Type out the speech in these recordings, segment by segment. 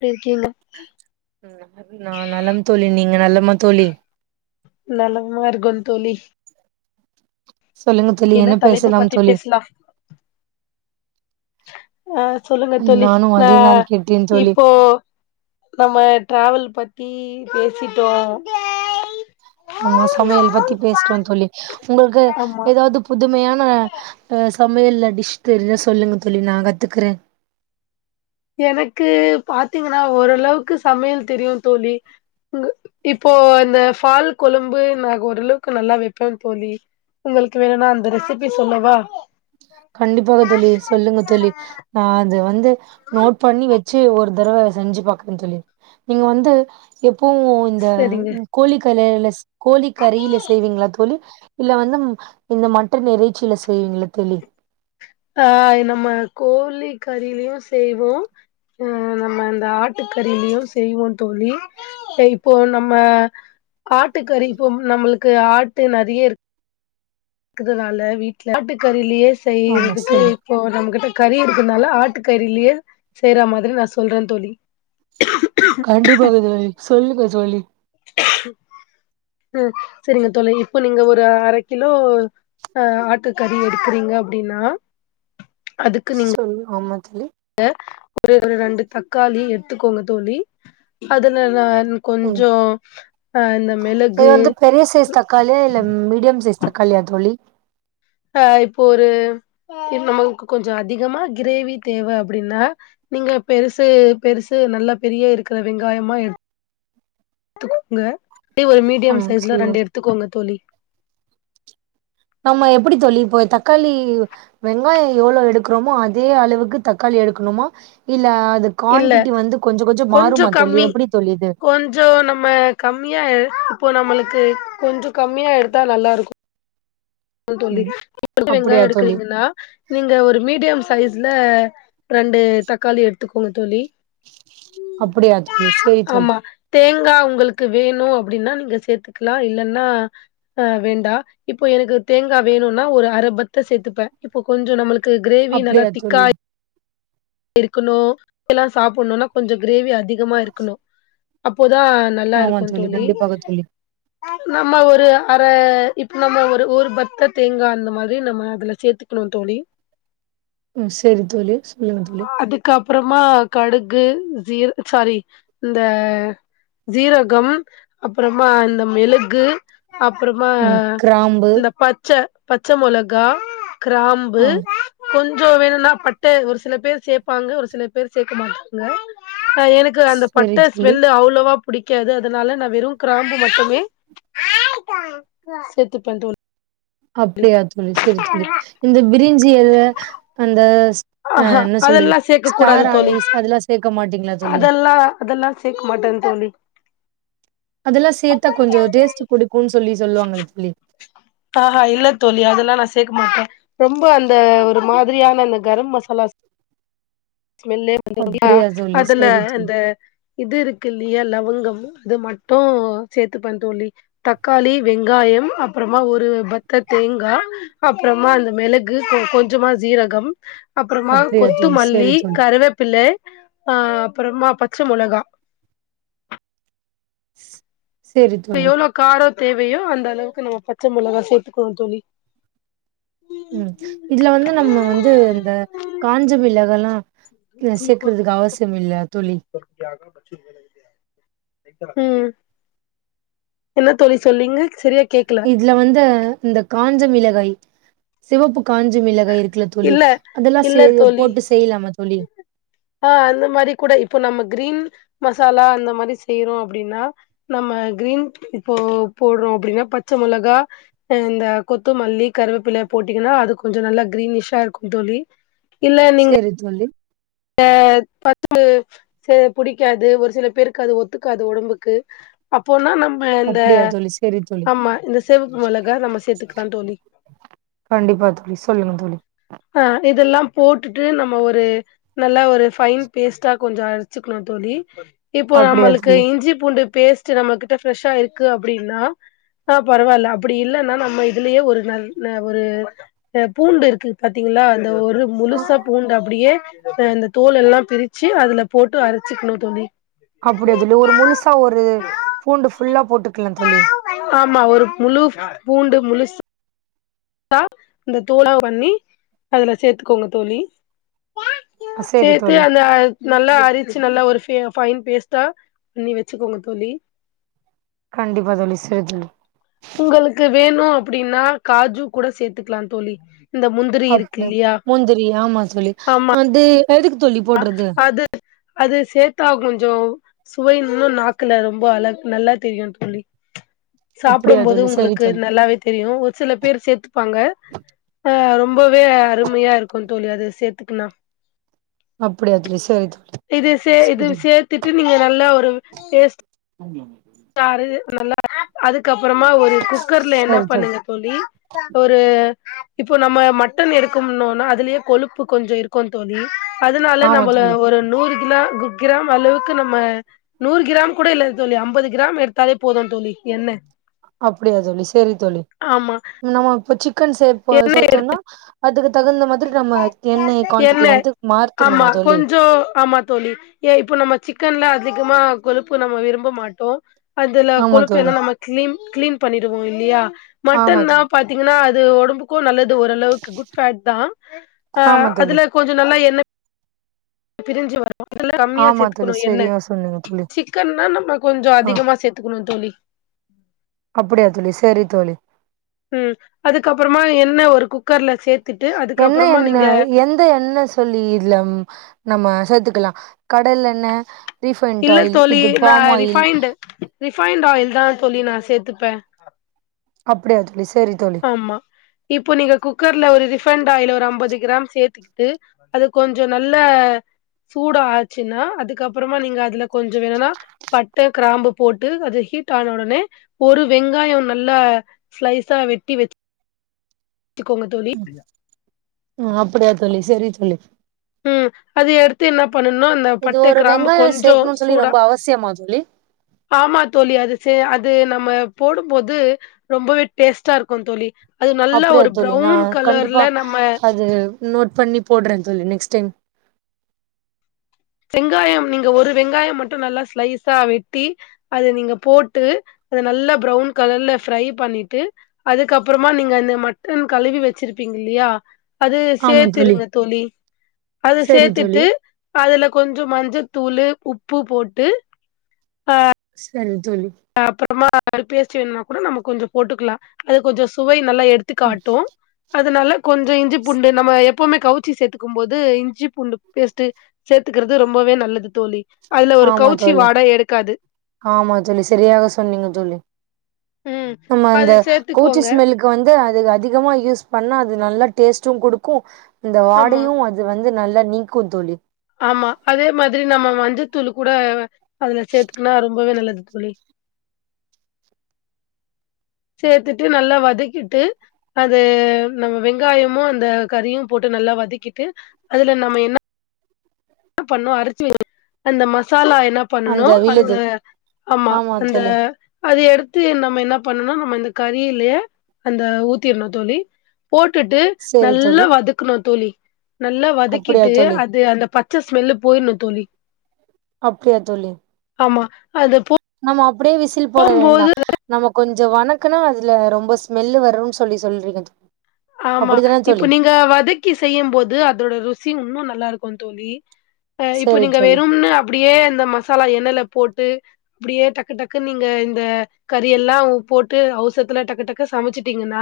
எப்டி இருக்கீங்க ந நா நலம் தோழி நீங்க நலமா தோழி நலமா இருக்கோம் தோழி சொல்லுங்க தோழி என்ன தலைப்பு பேசலாம் பத்தி தோழி பேசலா ஆ சொல்லுங்க தோழி நானு நா அதேதான் கேட்டேன் தோழி இப்போ நம்ம டிராவல் பத்தி பேசிட்டோ ஆமா சமையல் பத்தி பேசிட்டோம் தோழி உங்களுக்கு ஆமா எதாவ்து புதுமையான ன அ சமையல்ல டிஷ்ஷு தெரிஞ்சா சொல்லுங்க தோழி நா கத்துக்குறே. எனக்கு பாத்தீங்கன்னா ஓரளவுக்கு சமையல் தெரியு தோழி. ங் இப்போ இந்த ஃபால் கொழும்பு நா ஓரளவுக்கு நல்லா வைப்பேன் தோழி உங்களுக்கு வேணுனா அந்த ரெசிபி சொல்லவா? கண்டிப்பாக தோழி சொல்லுங்க தோழி நா அது வந்து நோட் பண்ணி வச்சு ஒரு தடவ செஞ்சு பாக்குறே தோழி நீங்க வந்து எப் இப்போ இந்த சரிங்க கோழி கலைல செ கோழி கறில செய்வீங்களா தோழி இல்ல வந்து ம் இந்த மட்டன் எறைச்சியில செய்வீங்களா தோழி ஆ நம்ம கோழி கறிலயு செய்வோ அ நம்ம இந்த ஆட் ட்டுக்கறிலயு செய்வோம் தோழி ப்ப இப்போ நம்ம ஆட்டு கறி இப்போ நம்மளுக்கு ஆட்டு நெறைய இருக் க்குதுனால வீட்ல ஆட்டுக்கறிலேயே ஆமா செய்றதுக்கு சொல்லு இப்போ நம்ம கிட்ட கறி இருக்குறனால ஆட்டுக்கறிலியே செய்ற மாதிரி நா சொல்றந்தோழி கண்டிப்பாக தோழி சொல்லுங்க தோழி ம் சரிங்க தோழி இப்போ நீங்க ஒரு அர கிலோ அ ஆட்டுக்கறி எடுக்குறீங்க அப்டினா சொல்லு ஆமா தோழி எ ஒரு ஒரு ரெண்டு தக்காளி எத்துக்கோங்க தோழி அதனல ம் இது மிளகு வந்து பெரிய சைஸ் தக்காளிய இல்ல மீடியம் சைஸ் தக்காளி யா தோழி அஹ் இப்போ ஒரு நமக்கு கொஞ்ச அதிகமா கிரேவி தேவ அப்டினா நீங்க பெருசு பெருசு நல்லா பெரிய இருக்ற வெங்காயமா எடு துக்கோங்க ஒரு மீடியம் ம் சைஸ்ல சொல்லுங்க ரெண்டு எடுத்துக்கோங்க தோழி நம்ம எப்டி தோழி போய் தக்காளி வெங்காயம் எவ்ளோ எடுக்றோமோ அதே அளவுக்கு தக்காளி எடுக்கணுமா இல்ல அது இல்ல குவான்டிட்டி வந்து கொஞ்சோ கொஞ்சோ கொஞ்ச மாறுமா தோழி கம்மி எப்டி தோழி இது கொஞ்ச நம்ம கம்மியா எ இப்போ நம்மளுக்கு கொஞ்சோ கம்மியா எடுத்தா நல்லாருக்கும் னு தோழி ம் இப்ப வெங்காயம் அப்டியா தோழி எடுக்றீங்கனா நீங்க ஒரு மீடியம் சைஸ்ல ரெண்டு தக்காளி எடுத்துக்கோங்க தோழி அப்டியா தோழி சேரி தோழி ங்கா உங்ளுக்கு வேணு அப்டினா நீங்க சேத்துக்கலா இல்லனா அஹ் வேண்டா இப்போ எனக்கு தேங்கா வேணுனா ஒரு அரபத்த சேத்துப்ப இப்ப கொஞ்ச நம்மளுக்கு கிரேவி நல்லா அப்டியா தோழி திக்காய இருக்கணு எல்லா சாப்புணுனா கொஞ்ச கிரேவி அதிகமாருக்கணு அப்போ ப்தா ஆமா நல்லாருக்கு தோழி கண்டிப்பாக தோழி நம்ம ஒரு அற இப்ப நம்ம ஒரு ஊர் பத்த தேங்கா அந்த மாரி நம்ம அதுல சேத்துக்ணு தோழி [inaudible] ம் சேரி தோழி சொல்லுங்க தோழி அப்றமா கடுகு ஜீர் சாரி இந்த சீரகம் அப்றமா இந்த மிளகு அப்றமா ம் கிராம்பு இந்த பச்ச பச்ச மொளகா கிராம்பு ஆ கொஞ்ச வேணுனா பட்ட ஒரு சில பேர் சேப்பாங்க ஒரு சில பேர் சேக்க மாட்டாங்க ஆஹ் எனக்கு அந்த சேரி பட்ட தோழி ஸ்மெல்லு அவ்ளவா புடிக்காது அதனால நா வெறு கிராம்பு மட்டுமே சேத்து பண்டுவ அப்டியா தோழி சேரி தோழி இந்த பிரிஞ்சி எல அந்த ஷ் ஆஹா அதெல்லா சேக்கக்கூடாது தோழி ஆனீஸ் அதெல்லா சேக்க மாட்டீங்களா தோழி அதெல்லா அதெல்லா சேக்க மாட்ட ம் தோழி அதெல்லா சேத்தா கொஞ்ச டேஸ்ட் குடுக்கும்ன் சொல்லி சொல்லுவாங்கல தோழி ஆஹ்ஹா இல்ல தோழி அதெல்லா நா சேக்க மாட்ட ரொம்ப அந்த ஒரு மாதிரியான அந்த கரம் மசாலா ஸ்மெல்லே வந்துரு அ அப்டியா தோழி அதல சரி தோழி அந்த இது இருக்குல்லையா லவங்கம் அது மட்டும் சேத்துப தோழி தக்காளி வெங்காய யம் அப்றமா ஒரு ஒரு பத்த தேங்கா அப்றமா அந்த மிளகு கொஞ்சமா சீரகம் அப்றமா அப்டியா தோழி சரி கொத்துமல்லி தோழி கருவேப்பில அஹ் அப்றமா பச்ச மொளகா ஸ் சரி தோழி எவ்ளோ கார தேவையோ அந்த அளவுக்கு நம்ம பச்ச மொளகா சேத்துக்கனு தோழி உம் இதுல வந்து நம்ம வந்து இந்த காஞ்சமிளகால்லா [unintelligible] தோழி உம் என்ன தோழி சொன்னீங்க இதுல வந்து இந்த காஞ்ச மிளகாய் சிவப்பு காஞ்சமிளகாய்ருக் குல தோழி இல்ல அதெல்லா செய் போட்டு செய்யலாம தோழி ஆஹ் அந்த மாரி கூட இப்போ நம்ம கிரீன் மசாலா அந்த மாரி செய்யறோ அப்படின்னா நம்ம கிரீன் இப்போ போடுறோ அப்படின்னா பச்சை மொளகா இந்த கொத்துமல்லி கருவேப்பிலைய போட்டீங்கன்னா அது கொஞ்ச நல்லா கிரீனிஷ் சா இருக்கு தோழி சேரி தோழி அஹ பத்து சே புடிக்காது ஒரு சில பேருக்கு அது ஒத்துக்காது உடம்புக்கு அப்போனா நம் ம இந்த அப்டியா தோழி செரி தோழி ஆமா இந்த செவப்பு மொளகா நம்ம சேத்துக்கலா தோழி கண்டிப்பா தோழி சொல்லுங்க தோழி ஆ இதெல்லா போட்டுட்டு நம்ம ஒரு நல்ல ஒரு ஃபைன் பேஸ்ட்டா கொஞ்சோ அரச்சுக்கணு தோழி ழி இப்போ அப்டியா நம்மளுக்கு தோழி இஞ்சி பூண்டு பேஸ்ட் நம்மகிட்ட ஃப்ரெஷ்ஷா இருக்கு அப்படின்னா ஆ பரவால்ல அப்படி இல்லன்னா நம்ம இதுலேயே ஒரு நல்ல ஒரு அ பூண்டு இருக்கு பாத்தீங்களா அந்த ஒரு அ முழுசா பூண்டு அப்படியே அ இந்த தோல் எல்லா பிரிச்சு அதுல போட்டு அரச்சிக்குணு தோழி அப்படி அதுல ஒரு முழுசா ஒரு பூண்டு ஃபுல்லா போட்டுக்கலா தோழி ஆமா ஒரு முழு ஃபூ பூண்டு முழுஸ் சா இந்த தூளா பண்ணி அதுல சேத்துக்கோங்க தோழி சேரி சேத்து தோழி அந்த நல்லா அரிச்சு நல்லா ஒரு ஃபே ஃபைன் பேஸ்ட்டா பண்ணி வச்சுக்கோங்க தோழி கண்டிப்பா தோழி சேரி தோழி உங்களுக்கு வேணு அப்படின்னா காஜு கூட சேத்துக்கலாந் தோழி இந்த முந்திரி அப் இருக்கு டு இல்லையா? முந்திரி ஆமா தோழி ஆமா. அது எதுக்கு தோழி போடுறது அது அது சேத்தா கொஞ்சோ சுவை இன்னு நாக்குல ரொம்ப அழக் நல்லா தெரியு தோழி அப்டியா சாப்பிடும் போது தோழி செரி உங்களுக்கு தோழி நல்லாவே தெரியு ஒரு சில பேர் சேத்துப்பாங்க ஆ ரொம்பவே அருமையா இருக்கு தோழி அது சேத்துக்குன்னா அப்டியா தோழி செரி தோழி இது சே செரி இது தோழி சேத்துட்டு நீங்க நல்லா ஒரு பேஸ்ட் [unintelligible] சாரு நல்லா அதுக்கப் புறமா ஒரு குக்கர்ல என்ன பண்ணுங்க தோழி ஒரு இப்போ நம்ம மட்டன் எடுக்கம்னுன்னா அதுலேயே கொழுப்பு கொஞ்சோ இருக்கு தோழி அதனால ஆமா நம்பள தோழி ஒரு நூறு கிலா கிராம் அளவுக்கு நம்ம நூறு கிராம் கூட இல்ல தோழி அம்பது கிராம் எடுத்தாலே போதுந் தோழி எண்ணெ அப்படியா தோழி செரி தோழி ஆமா நம்ம இப்ப சிக் கன் சேர்ப்போ என்ன சேர்த்தோன்னா அதுக்கு தகுந்த மாதிரி நம்ம எண்ணெய் குவான்டிட்டி என்ன வந்து ஆமா மார்த்தணுமா தோ கொஞ்சோ ஆமா தோழி ஏ இப்போ நம்ம சிக் க்கன்ல அதிகமா கொழுப்பு நம்ம விரும்ப மாட்டோ அதுல ஆமா கொழுப்பு தோழி எல்லா நம்ம கிளீன் கிளீன் பண்ணிடுவோ இல்லையா ஆமா மட்டன்னா தோழி பாத்தீங்கன்னா அது உடம்புக்கு நல்லது ஓரளவுக்கு குட் ஃபேட்தா அ ஆமா தோழி அதுல கொஞ்சோ நல்லா எண்ணே பிரிஞ்சிவ மொதல்ல கம்மியா ஆமா தோழி சேத்துக்கணு எண்ணெ சரியா சொன்னீங்க தோழி சிக்கன்னா நம்ம கொஞ்சோ ஆ அதிகமா சேத்துக்கணு தோழி அப்படியா தோழி செரி தோழி உம் அதுக்கப்புறமா எண்ணெ ஒரு குக்கர்ல சேத்துட்டு என்ன அதுக்கப்புறமா எண்ணெ நீங்க எந்த எண்ணெ சொல்லி இதுல நம்ம சேத்துக் க்கலா கடலெண்ணெ இல்ல தோழி நா ரிஃபைன்டு் ரிஃபைன்ட் ஆயில் தா தோழி நா சேத்து ப அப்படியா தோ ஆமா இப்போ நீங்க குக்கர்ல ஒரு ரிஃபைண்ட் ஆயில ஐம்பது கிராம் சேர்த்துக்குட்டு அது கொஞ்சோ நல்லா சூட ஆச்சுன்னா அதுக்கப்புறமா நீங்க அதுல கொஞ்சோ வேனா பட்ட கிராம்பு போட்டு அது ஹே ஹேட்டு ஆன உடனே ஒரு வெங்காயம் நல்லா ஸ்லைஸா வெட்டி வச்சு உம் அப்படியா தோழி செரி தோழி ம் அது எடுத்து என்ன பண்ணனும் அந்த இது பட்டை ஒரு கிராமு வெங்காயோ கொஞ்சோ சேக்கணுன்னு சொல்லி சூடா ரொம்ப அவசியமா தோழி ஆமா தோழி அது சே அது நம் ம போடு போது ரொம்பவே டேஸ்டா இருக்கு தோழி அது நல்லா அப்டியா ஒரு தோழி நா ப்ரௌன் கண்டிப்பா கலர்ல நம்ம அது நோட் பண்ணி போட்றே தோழி நெக்ஸ் டைம் வெங்காயம் நீங்க ஒரு வெங்காயம் மட்டு நல்லா ஸ்லைஸா வெட்டி அது நீங்க போட்டு நல்லா ப்ரவுன் கலர்ல ஃப்ரை பண்ணிட்டு அதுக்கப்றமா நீங்க அந்த மட்டன் கழுவி வச்சிருப்பீங்க இல்லியா அது சேத்துருங்க தோழி அது சரி தோழி சேத்துட்டு அதுல கொஞ்சோ மஞ்சத்தூளு உப்பு போட்டு அ செரி அப்றமா பேஸ்ட் வேனும்னா கூட நம்ம கொஞ்ச போட்டுக்லா அது கொஞ்சோ சுவை நல்லா எடுத்து ம். காட்டு அதனால கொஞ்சோ இஞ்சி பூண்டு நம்ம எப் போமே கவிச்சி சேத்துக்கு போது இஞ்சி பூண்டு பேஸ்ட்டு சேத்துக்கிறது ரொம்பவே நல்லது தோழி அதுல ஒரு ஆமா கௌச்சி தோழி வாட எடுக்காது ஆமா தோழி செரியாக சொன்னீங்க தோழி ம். ஆமா அது அந்த கூச்சி சேர்த்துக்கோங்க. ஸ்மெலுக்கு வந்து அதிமா யூஸ் பண்ணாது நல்லா டேஸ்டு குடுக்கு அந்த ஆமா, வாடையு அது வந்து து நல்லா நீக்கு தோழி ஆமா அதே மாதிரி நம்ம மஞ்சத்தூள் கூட அதுல சேத்துக்குனா ரொம்பவே நல்லது தோழி சேத்துட்டு நல்லா வதக்கிட்டு அது நம்ம வெங்காயமு அந்த கறியு போட்டு நல்லா வதக்கிட்டு அதுல நம்ம என்ன பண்ணு அரச்சி அந்த மசாலா என்ன பண்ணு அந்த ஆமா அந்த அது எடுத் து நம்ம என்ன பண்ணணு நம்ம இந்த கறியில்லேயே அந்த ஊத்திர்னு தோழி போட்டுட்டு சேரி நல்லா தோழி வதக்கணு தோழி நல்லா அப்டியா வதக்கிட்டு தோழி அது அந்த பத் மெல்ல போயிர்னு தோழி அப்டியா தோழி ஆமா அது போ நம்ம அப்டியே விசில் போட வேண்டா போது நம்ம கொஞ்சோ வணக்குனா அதுல ரொம்ப ஸ்மெல்லு வரும் சொல்லி சொல்றீங்க தோ ஆமா இப்ப நீங்க வதக்கி செய்யு போது அதோட ருசி உன்னு நல்லாருக் தோழி ப இப்ப சேரி நீங்க தோழி வெறும்னு அப்டியே இந்த மசாலா எண்ணெல போட்டு அப்டியே டக்கு டக்கு நீங்க இந்த கறி எல்லா போட்டு அவசரத்துல டக்கு டக்கு சமச்சிட்டீங்க னா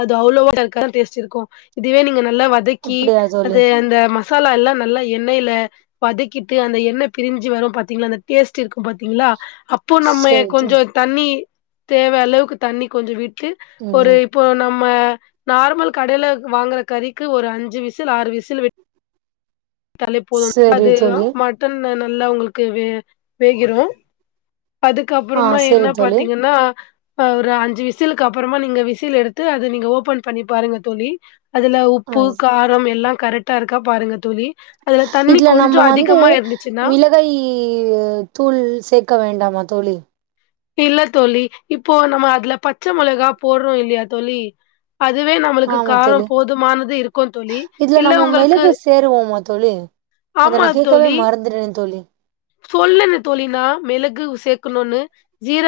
அது அவ்ளோவா [unintelligible] டேஸ்ட் இருக்கு இதுவே நீங்க நெ நல்லா வதக்கி அப்டியா தோழி அது அந்த மசாலா எல்லா நல்லா எண்ணெய்ல வதக்கிட்டு அந்த எண்ண பிரிஞ்சி வரு பாத்தீங்ளா அந்த டேஸ்ட் இருக் ப்ப பாத்தீங்ளா அப்போ நம்மே சேரி தோழி கொஞ்சோ தண்ணி தேவ அளவுக்கு தண்ணி கொஞ்ச விட்டு ஒரு ம் இப்போ நம் ம நார்மல் கடைல வாங்குற கறிக்கு ஒரு அஞ்சு விசில் ஆறு விசில் விட் டாலே போது சேரி அது ஆ தோழி மட்டன் ந நல்லா உங்களுக்கு வே வேகிரு ஆ அதுக்கப்றமா என்ன சேரி தோழி பாத்தீங்கனா அ ஒரு அஞ்சு விசிலுக்கு அப்புறமா நீங்க விசில் எடுத்து அது நீங்க ஓப்பன் பண்ணி பாருங்க தோழி அதுல உப்பு ஆ காரம் எல்லா கரெட்டா இருக்கா பாருங்க தோழி அதுல தண்ணி இதுல கொஞ்சம் நம்ம வந்து அதிகமா இருந்துச்சுன்னா மிளகாய் ஒ தூள் சேக்க வேண்டாமா தோழி இல்ல தோழி இப்போ நம்ம அதுல பச்ச மொளகா போட்றோ இல்லியா தோழி அதுவே நம்மளுக்கு ஆமா காரோ தோழி போதுமானது இருக்கு தோழி இதுல இல்ல நம்ம உங்களுக்கு மிளகு சேருவோமா தோழி அத நா கேக்கவே மறந்துறே தோழி சொல்லல தோழி நா மிளகு சேக்கணுனு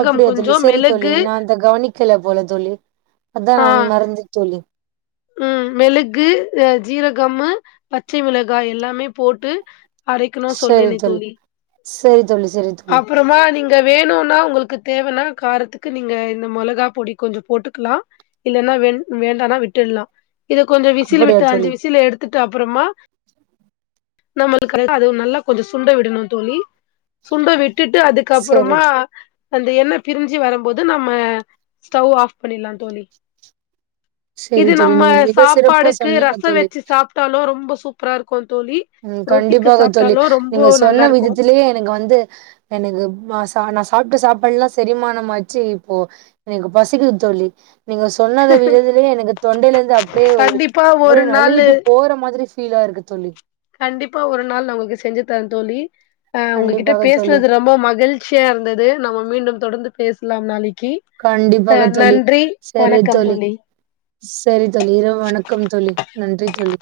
அப்டியா தோழி செரி தோழி நா அந்த கவனிக்கல போல தோழி அத்தா ஆ மறந்து தோழி ம் மெளகு அ ஜீரகம்மு பச்சை மிளகாய் எல்லாமே போட்டு அரைக்கனு சொன்னனே தோழி சரி தோழி சரி தோழி அப்புறமா நீங்க வேணுன் னா உங்களுக்கு தேவனா காரத்துக்கு நீங்க இந்த மொளகா பொடி கொஞ்சோ போட்டுக்கலாம் இல்லன்னா வே வே வேண்டானா விட்டுடலாம் இத கொஞ்சோ விசில் அப்படியா விட்டு அஞ்சு தோழி விசில் எடுத்துட்டு டு அப்புறமா நம்மளுக்கு அது நல்லா கொஞ்சோ சுண்ட விடணும் தோழி சுண்ட விட்டுட்டு சரி அதுக்கப்புறமா தோ அந்த எண்ணெ பிரிஞ்சு வரும்போது நம்ம ஸ்டவ் ஆஃப் பண்ணலாம் தோழி சரி இது தோழி நம்ம நீங்க மிக சிறப்பா சாப்பாடுக்கு சொன்னீங்க ரச தோழி வச்சு சாப்பிட்டாலும் ரொம்ப சூப்பரா இருக்கு தோழி ம் ரொட்டிக்கு கண்டிப்பாக தோழி சாப்ட்டாலும் ரொம்ப நல்லா இருக்கும் எனக்குமா சா நா சாப்ட்டு சாப்பாடுல்லாம் செரிமானமாச்சு இப்போ எனக்கு பசிக்குது தோ ழி நீங்க சொன்னத விடுதுலயே எனக்கு தொண்டையில இருந்து கண்டிப்பா அப்படியே ஒரு நாளு நழுவிட்டு போற மாதிரி ஃபீலா இருக்கு தோழி கண்டிப்பா ஒரு நாள் நா உங்களுக்கு செஞ்சு தரேன் தோழி அ உங்ககிட்ட கண்டிப்பாக தோழி பேசனது ரொம்ப மகிழ்ச்சியா இருந்தது நம்ம மீண்டும் தொடர்ந்து பேசலாம் நாளை கண்டிப்பாக தோழி செரி தோழி செரி தோழி இரவு வணக்கம் தோழி நன்றி தோழி